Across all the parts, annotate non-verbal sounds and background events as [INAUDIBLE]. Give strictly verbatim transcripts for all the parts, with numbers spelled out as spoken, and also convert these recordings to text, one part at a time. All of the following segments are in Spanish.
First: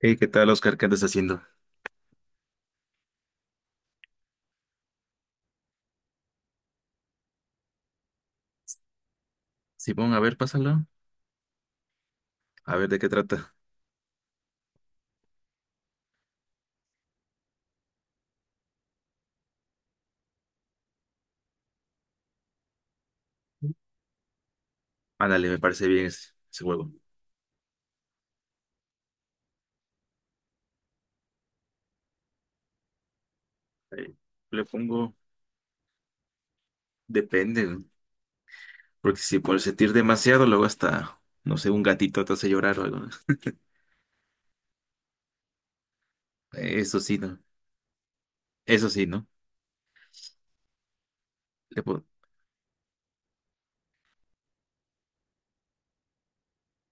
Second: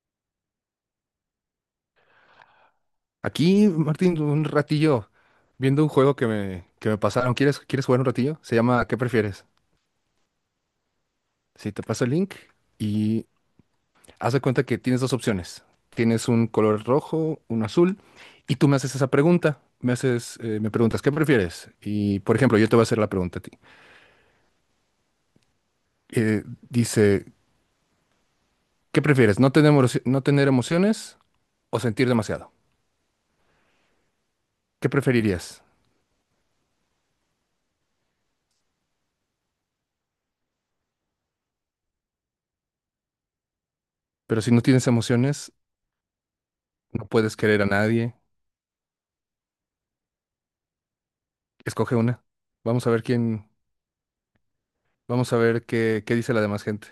Hey, ¿qué tal, Oscar? ¿Qué andas haciendo? Aquí, Martín, un ratillo viendo un juego que me, que me pasaron. ¿Quieres, quieres jugar un ratillo? Se llama ¿Qué prefieres? Simón, a ver, pásalo. Si te paso el link A ver de qué y trata. haz de cuenta que tienes dos opciones. Tienes un color rojo, un azul, y tú me haces esa pregunta. Me haces, eh, me preguntas, ¿qué prefieres? Y, por ejemplo, yo te voy a hacer la pregunta a ti. Ándale, me parece bien ese, Eh, ese juego. dice, ¿qué prefieres? ¿No tener, emoci- no tener emociones o sentir demasiado? Ahí le ¿Qué pongo, preferirías? depende, ¿no? Porque si por sentir demasiado, luego hasta, no sé, un gatito te hace llorar o algo, ¿no? Pero si no tienes emociones, Eso no sí, puedes ¿no? querer a nadie. Eso sí, ¿no? Le Escoge pon- una. Vamos a ver quién. Vamos a ver qué, qué dice la demás gente.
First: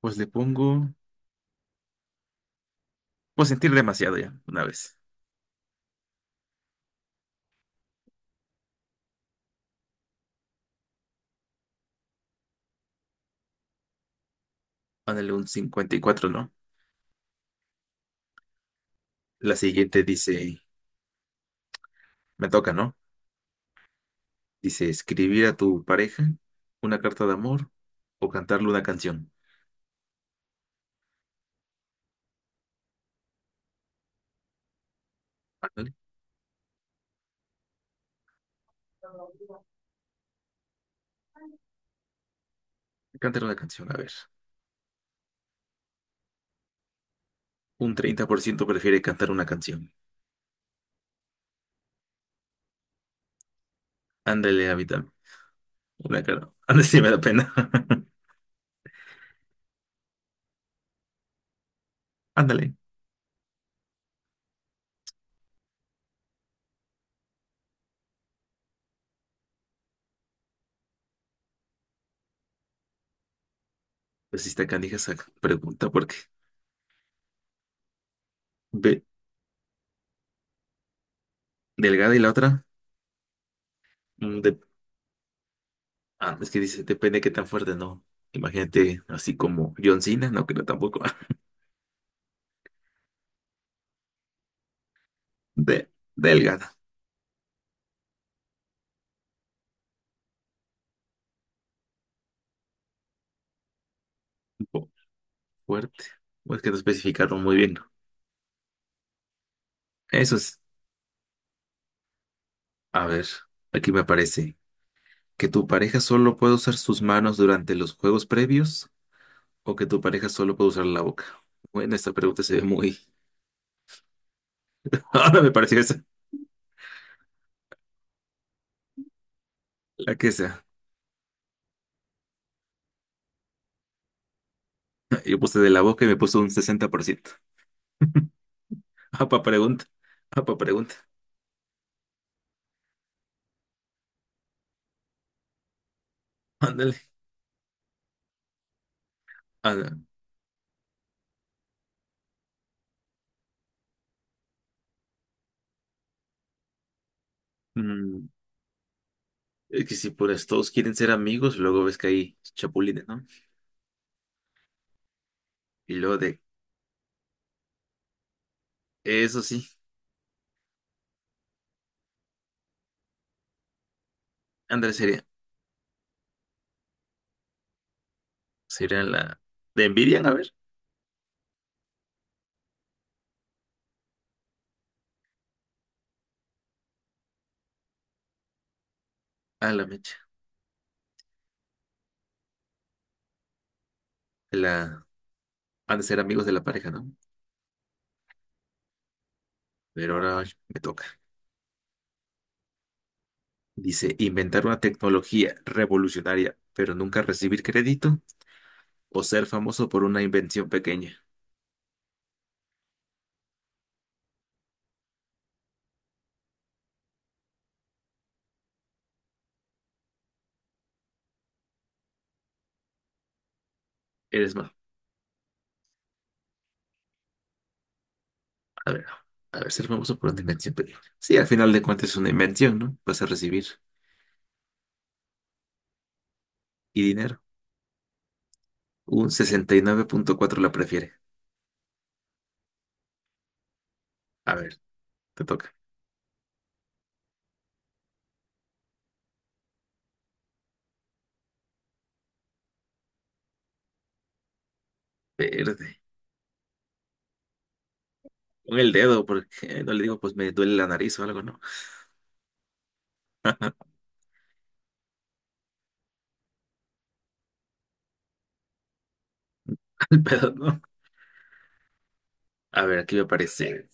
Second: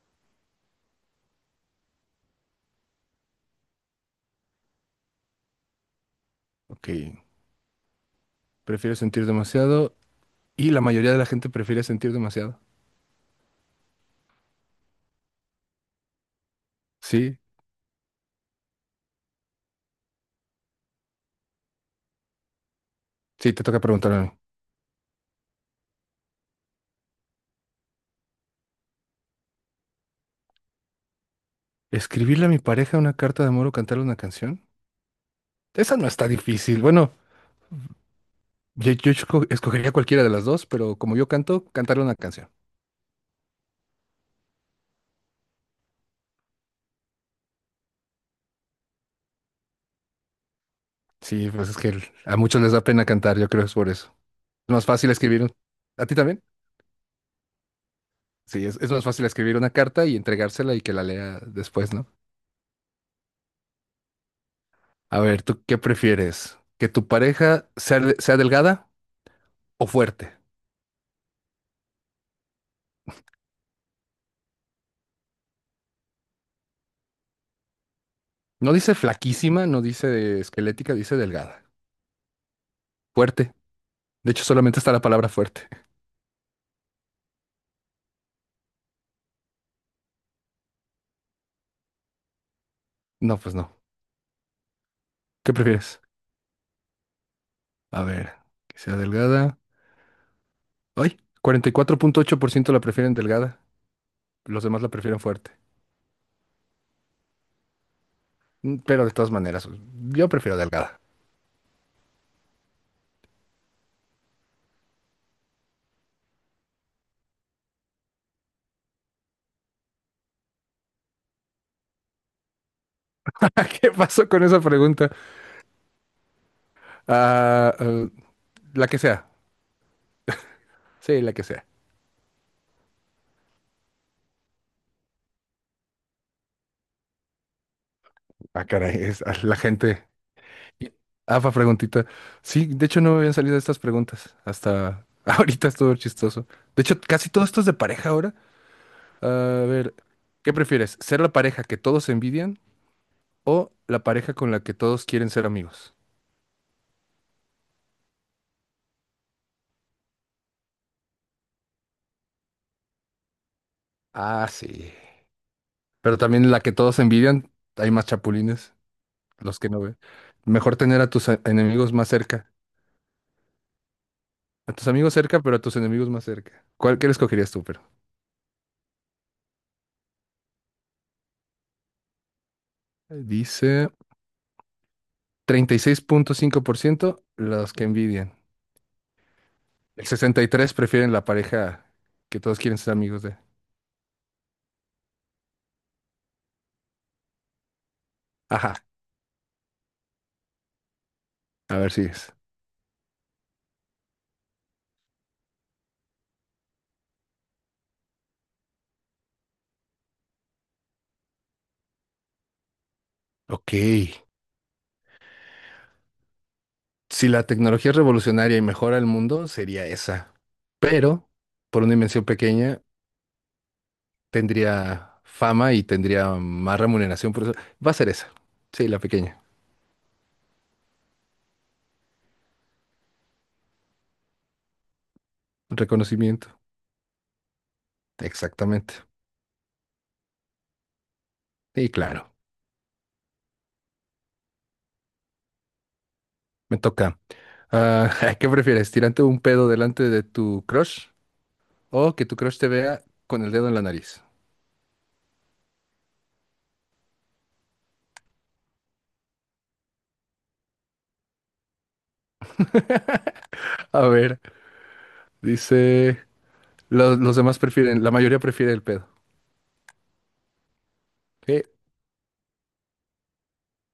pues le pongo, pues sentir demasiado ya, una vez. Ok, prefiero sentir demasiado y la mayoría de la gente prefiere sentir demasiado. Ándale, un cincuenta y cuatro, ¿no? Sí, La siguiente dice, me toca, ¿no? sí, te toca preguntarme a mí. Dice, escribir a tu pareja una carta de amor o cantarle una canción. ¿Escribirle a mi pareja una carta de amor o cantarle una canción? Ándale. Esa no está difícil. Bueno, yo, yo esco- escogería cualquiera de las dos, pero como yo canto, cantarle una canción. Cantar una canción, a ver. Un treinta por ciento prefiere cantar una canción. Sí, pues es que el- a muchos les da pena cantar, yo creo que es por eso. Ándale, Es más Avital. fácil escribir. Un- ¿A ti Una también? cara. [LAUGHS] Ándale, sí me da pena. [LAUGHS] Sí, es, es más fácil escribir una carta y entregársela y que la lea después, ¿no? Ándale. A ver, ¿tú qué prefieres? ¿Que tu pareja sea, de- sea delgada o fuerte? Pues sí está canija esa pregunta porque No dice ve flaquísima, no dice esquelética, dice delgada. delgada y la otra. Fuerte. De mm, hecho, de- solamente está la palabra fuerte. [LAUGHS] ah, es que dice, depende de qué tan fuerte, ¿no? Imagínate así como John Cena, no creo tampoco. [LAUGHS] No, pues no. ¿Qué De, prefieres? delgada. A ver, que sea delgada. ¡Ay! cuarenta y cuatro punto ocho por ciento la prefieren delgada. Los Un demás la poco prefieren fuerte. fuerte. O es que no especificaron muy bien. Mm, pero de todas maneras, pues, yo Eso prefiero es. delgada. A ver, aquí me aparece. ¿Que tu pareja solo puede usar sus manos durante los juegos previos o que tu pareja solo puede usar la boca? Bueno, esta pregunta se ve muy... [LAUGHS] ¿Qué pasó con esa pregunta? [LAUGHS] Ahora me pareció esa, Ah, eh, la que sea. la que sea. Sí, la que sea. Yo puse de la boca y me puso un sesenta por ciento. [LAUGHS] Ah, caray, es, ah, Apa la pregunta, gente. apa Y- pregunta. afa preguntita. Sí, de hecho no me habían salido estas preguntas hasta [LAUGHS] ahorita es todo chistoso. De Ándale. hecho, casi todo esto es de pareja ahora. A Ah, ver, ¿qué prefieres? ¿Ser la pareja que todos envidian o la pareja con la que todos quieren ser amigos? mm, es que si pues todos quieren ser amigos, luego ves que hay chapulines, ¿no? Ah, sí. Y luego Pero de... también la que todos envidian, hay más chapulines, Eso los sí, que no ven. Mejor tener a tus a- enemigos más cerca. A tus ándale, amigos sería, cerca, pero a tus enemigos más cerca. ¿Cuál, qué le escogerías tú, pero? sería la... ¿te envidian? A ver. Dice treinta y seis punto cinco por ciento los que envidian. A la El mecha. sesenta y tres prefieren la pareja que todos quieren ser amigos de. La... Han de ser amigos de la pareja, ¿no? Ajá, Pero ahora me toca. a ver si es. Dice, inventar una tecnología revolucionaria, pero nunca recibir crédito o ser famoso por una invención pequeña. Ok. Si la tecnología es revolucionaria y mejora el mundo, sería esa. Pero, por una dimensión pequeña, Eres más, tendría fama y tendría más remuneración por eso. Va a ser esa. Sí, a la ver, pequeña. a ver, ser famoso por una invención pequeña. Sí, al final de cuentas es una invención, ¿no? Vas a recibir Reconocimiento. y dinero. Exactamente. Un sesenta y nueve punto cuatro la prefiere. Sí, claro. A ver, te toca. Me toca. Ah, [LAUGHS] ¿qué prefieres? ¿Tirarte un pedo delante de tu crush o que tu crush te vea con el dedo en la nariz? Verde. Con el dedo, porque no le digo, pues me duele la nariz o algo, ¿no? A ver, dice. Los, los demás prefieren, la mayoría prefiere el pedo. [LAUGHS] Al pedo, ¿no? Eh, A ver, aquí me aparece.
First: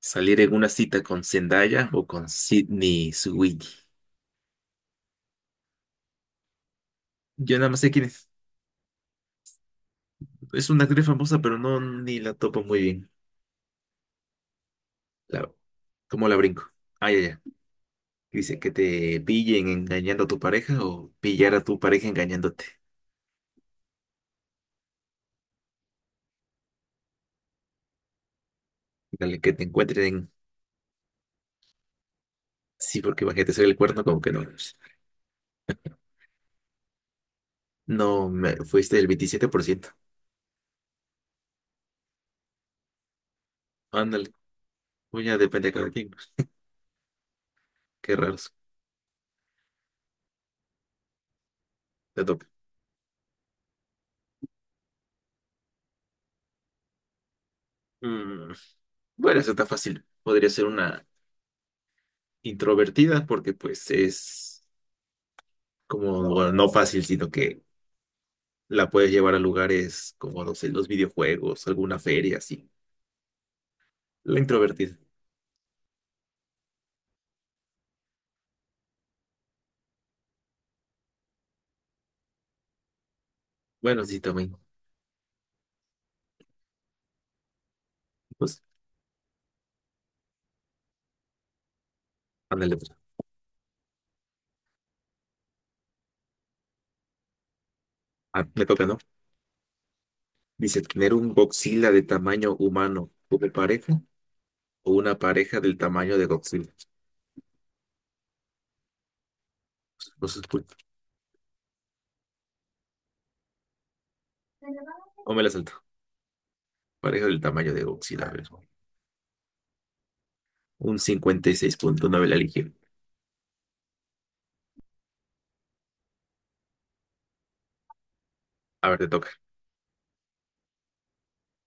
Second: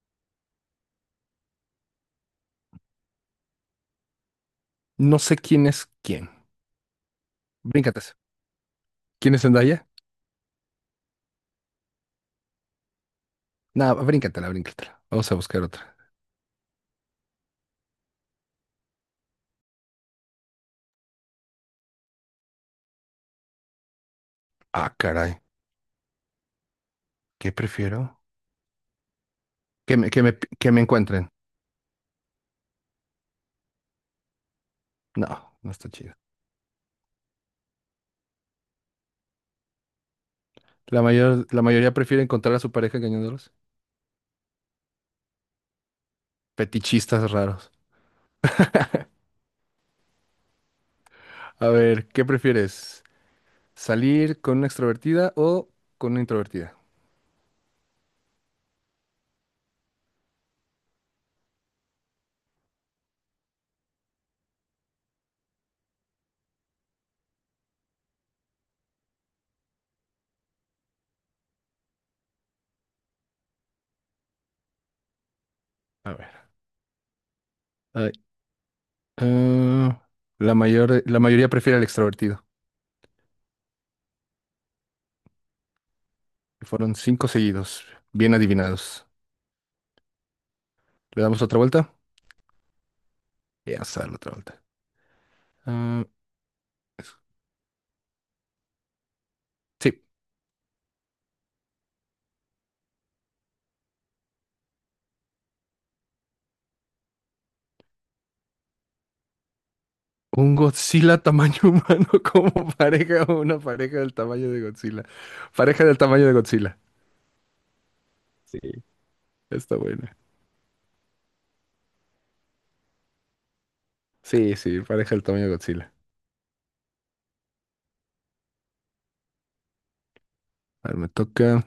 Salir en una cita con Zendaya o con Sydney Sweeney. No sé quién es quién. Yo nada más sé Bríncate quién esa. es. ¿Quién es Zendaya? Es una actriz famosa, pero no ni la topo muy bien. No, bríncatela, bríncatela. Vamos a La- buscar otra. ¿Cómo la brinco? Ay, ay, ay. Dice que te pillen engañando a tu pareja o pillar a tu pareja engañándote. Ah, caray. ¿Qué prefiero? Dale, que te Que me, que encuentren. me, que me encuentren. Sí, porque imagínate, soy el cuerno, como que no. No, no está chido. No, me, fuiste el veintisiete por ciento. La mayor, la mayoría prefiere encontrar a su pareja engañándolos. Ándale, pues ya depende de cada quien, pues. Fetichistas raros. Qué raros. A ver, Te ¿qué toca. prefieres? ¿Salir con una extrovertida o con una introvertida? Mm, bueno, eso está fácil. Podría ser una introvertida porque pues es como, bueno, no fácil, sino que la puedes llevar a lugares como, no sé, los videojuegos, alguna feria, así. La introvertida. A ver. Ay, ah, la mayor, la mayoría prefiere al extrovertido. Bueno, sí, también. Fueron cinco seguidos, bien Pues, adivinados. ¿Le damos otra vuelta? ándale, pues. Ya vamos a darle otra vuelta. Ah, es- Ah, me toca, ¿no? sí, Dice, tener un Godzilla de tamaño humano como pareja o una pareja del tamaño de Godzilla. No sé, un pues, Godzilla tamaño humano [LAUGHS] como pareja o una pareja del tamaño de Godzilla. no me la salto. Pareja del tamaño de Godzilla. Pareja del tamaño de Godzilla, a ver. Sí. Está buena. Un cincuenta y seis punto nueve la eligió. Sí, sí, pareja del tamaño de Godzilla. A ver, te toca. A ver, me toca.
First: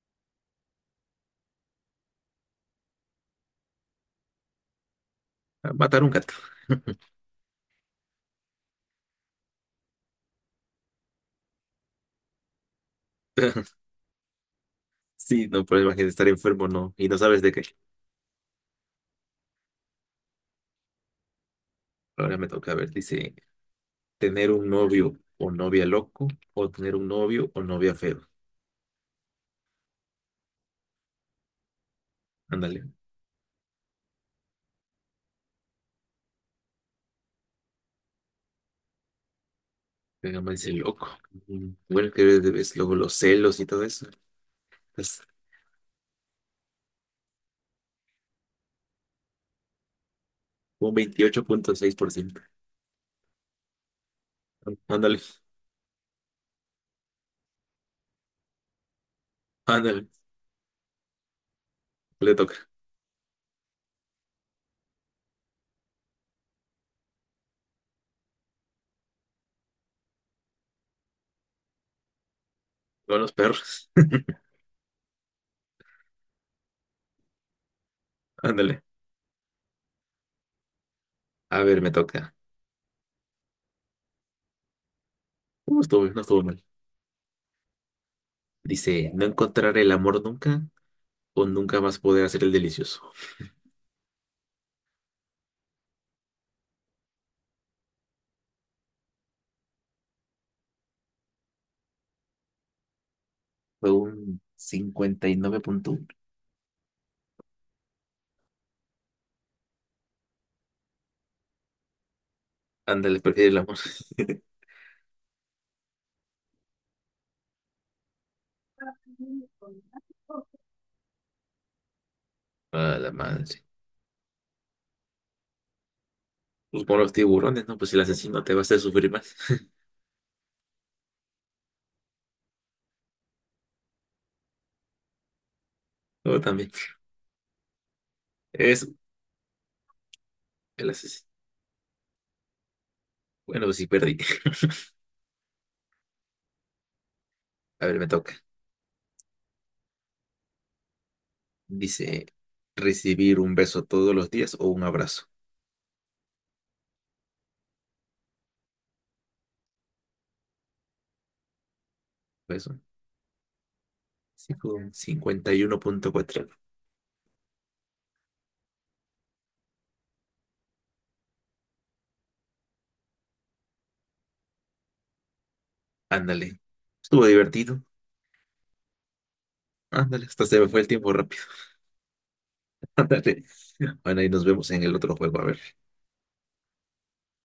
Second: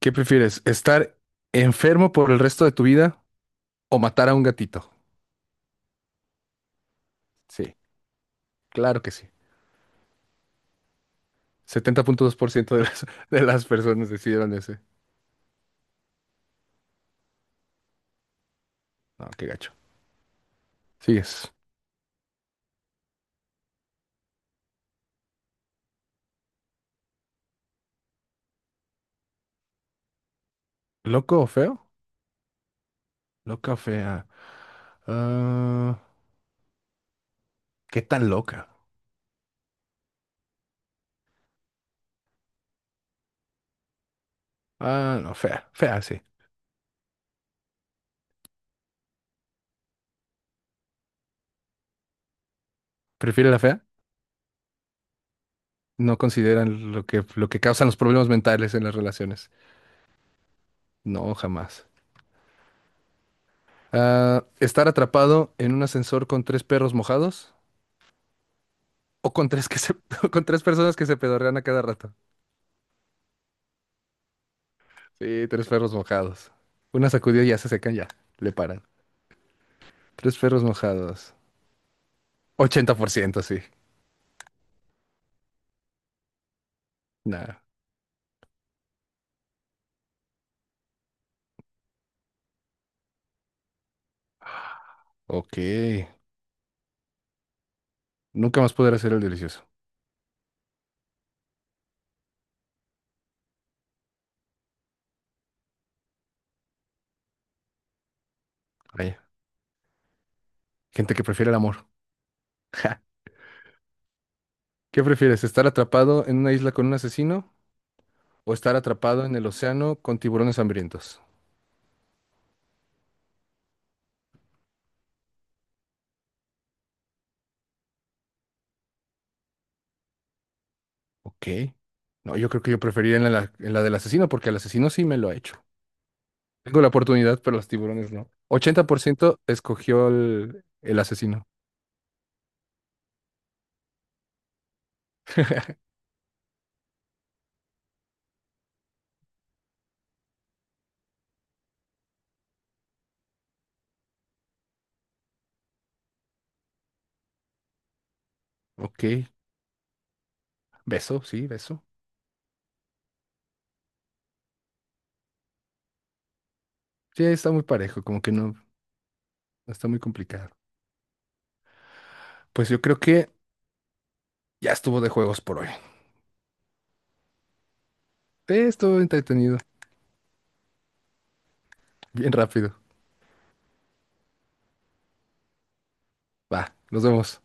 ¿Qué prefieres? ¿Estar enfermo por el resto de tu vida o matar a un gatito? Matar un gato. Sí, claro que sí. setenta punto dos por ciento de las, de las [LAUGHS] personas decidieron ese. Sí, no, pero imagínate estar enfermo, no. Y no sabes de qué. No, qué gacho. ¿Sigues? Ahora me toca, a ver, dice, tener un novio o novia loco o tener un novio o novia feo. ¿Loco o feo? Ándale. Loca o fea. Ah, qué tan loca. Venga, me dice loco. Mm, bueno, que ves luego los celos y todo eso. Ah, Pues, no, fea, fea, sí. un veintiocho punto seis por ciento. ¿Prefiere la fea? Ándale, No consideran lo que, lo que causan los problemas mentales en las relaciones. ándale, No, jamás. le toca. Ah, estar atrapado en un ascensor con tres perros mojados o con tres que se, [LAUGHS] con tres personas que se pedorrean a cada rato. Con los perros. [LAUGHS] Sí, tres perros mojados. Una sacudida y ya se secan, ya. Le Ándale. paran. Tres perros mojados. A ver, me toca. Ochenta por ciento sí. No estuvo, no estuvo mal. Nah. Dice, no encontrar el amor nunca o nunca vas a poder hacer el delicioso. Ok. Nunca más poder hacer el delicioso. Fue un cincuenta y nueve punto uno. Vaya. Gente que prefiere el amor. [LAUGHS] Ándale, prefiere el amor. [LAUGHS] ¿Qué prefieres, estar atrapado en una isla con un asesino o estar atrapado en el océano con tiburones hambrientos? A la madre, sí. Pues con los tiburones, ¿no? Pues el asesino te va a hacer sufrir más. [LAUGHS] Ok. No, yo creo que yo preferiría en la, en la del asesino porque el asesino sí me lo ha hecho. Yo también. Tengo la oportunidad, pero los tiburones no. Es ochenta por ciento escogió el, el el asesino. asesino. Bueno, pues sí, perdí. [LAUGHS] A ver, me toca. Dice, recibir un beso todos los días o un abrazo. Ok. Beso, sí, beso. Beso. Sí, fue un cincuenta y uno punto cuatro. Sí, está muy parejo, como que no, no está muy complicado. Pues yo creo que ya estuvo de juegos por hoy. Ándale. Estuvo divertido. Sí, estuvo entretenido. Ándale, hasta se me fue el tiempo rápido. Bien rápido. [LAUGHS] Ándale. Bueno, y nos vemos en el otro juego, a ver. Va, nos vemos.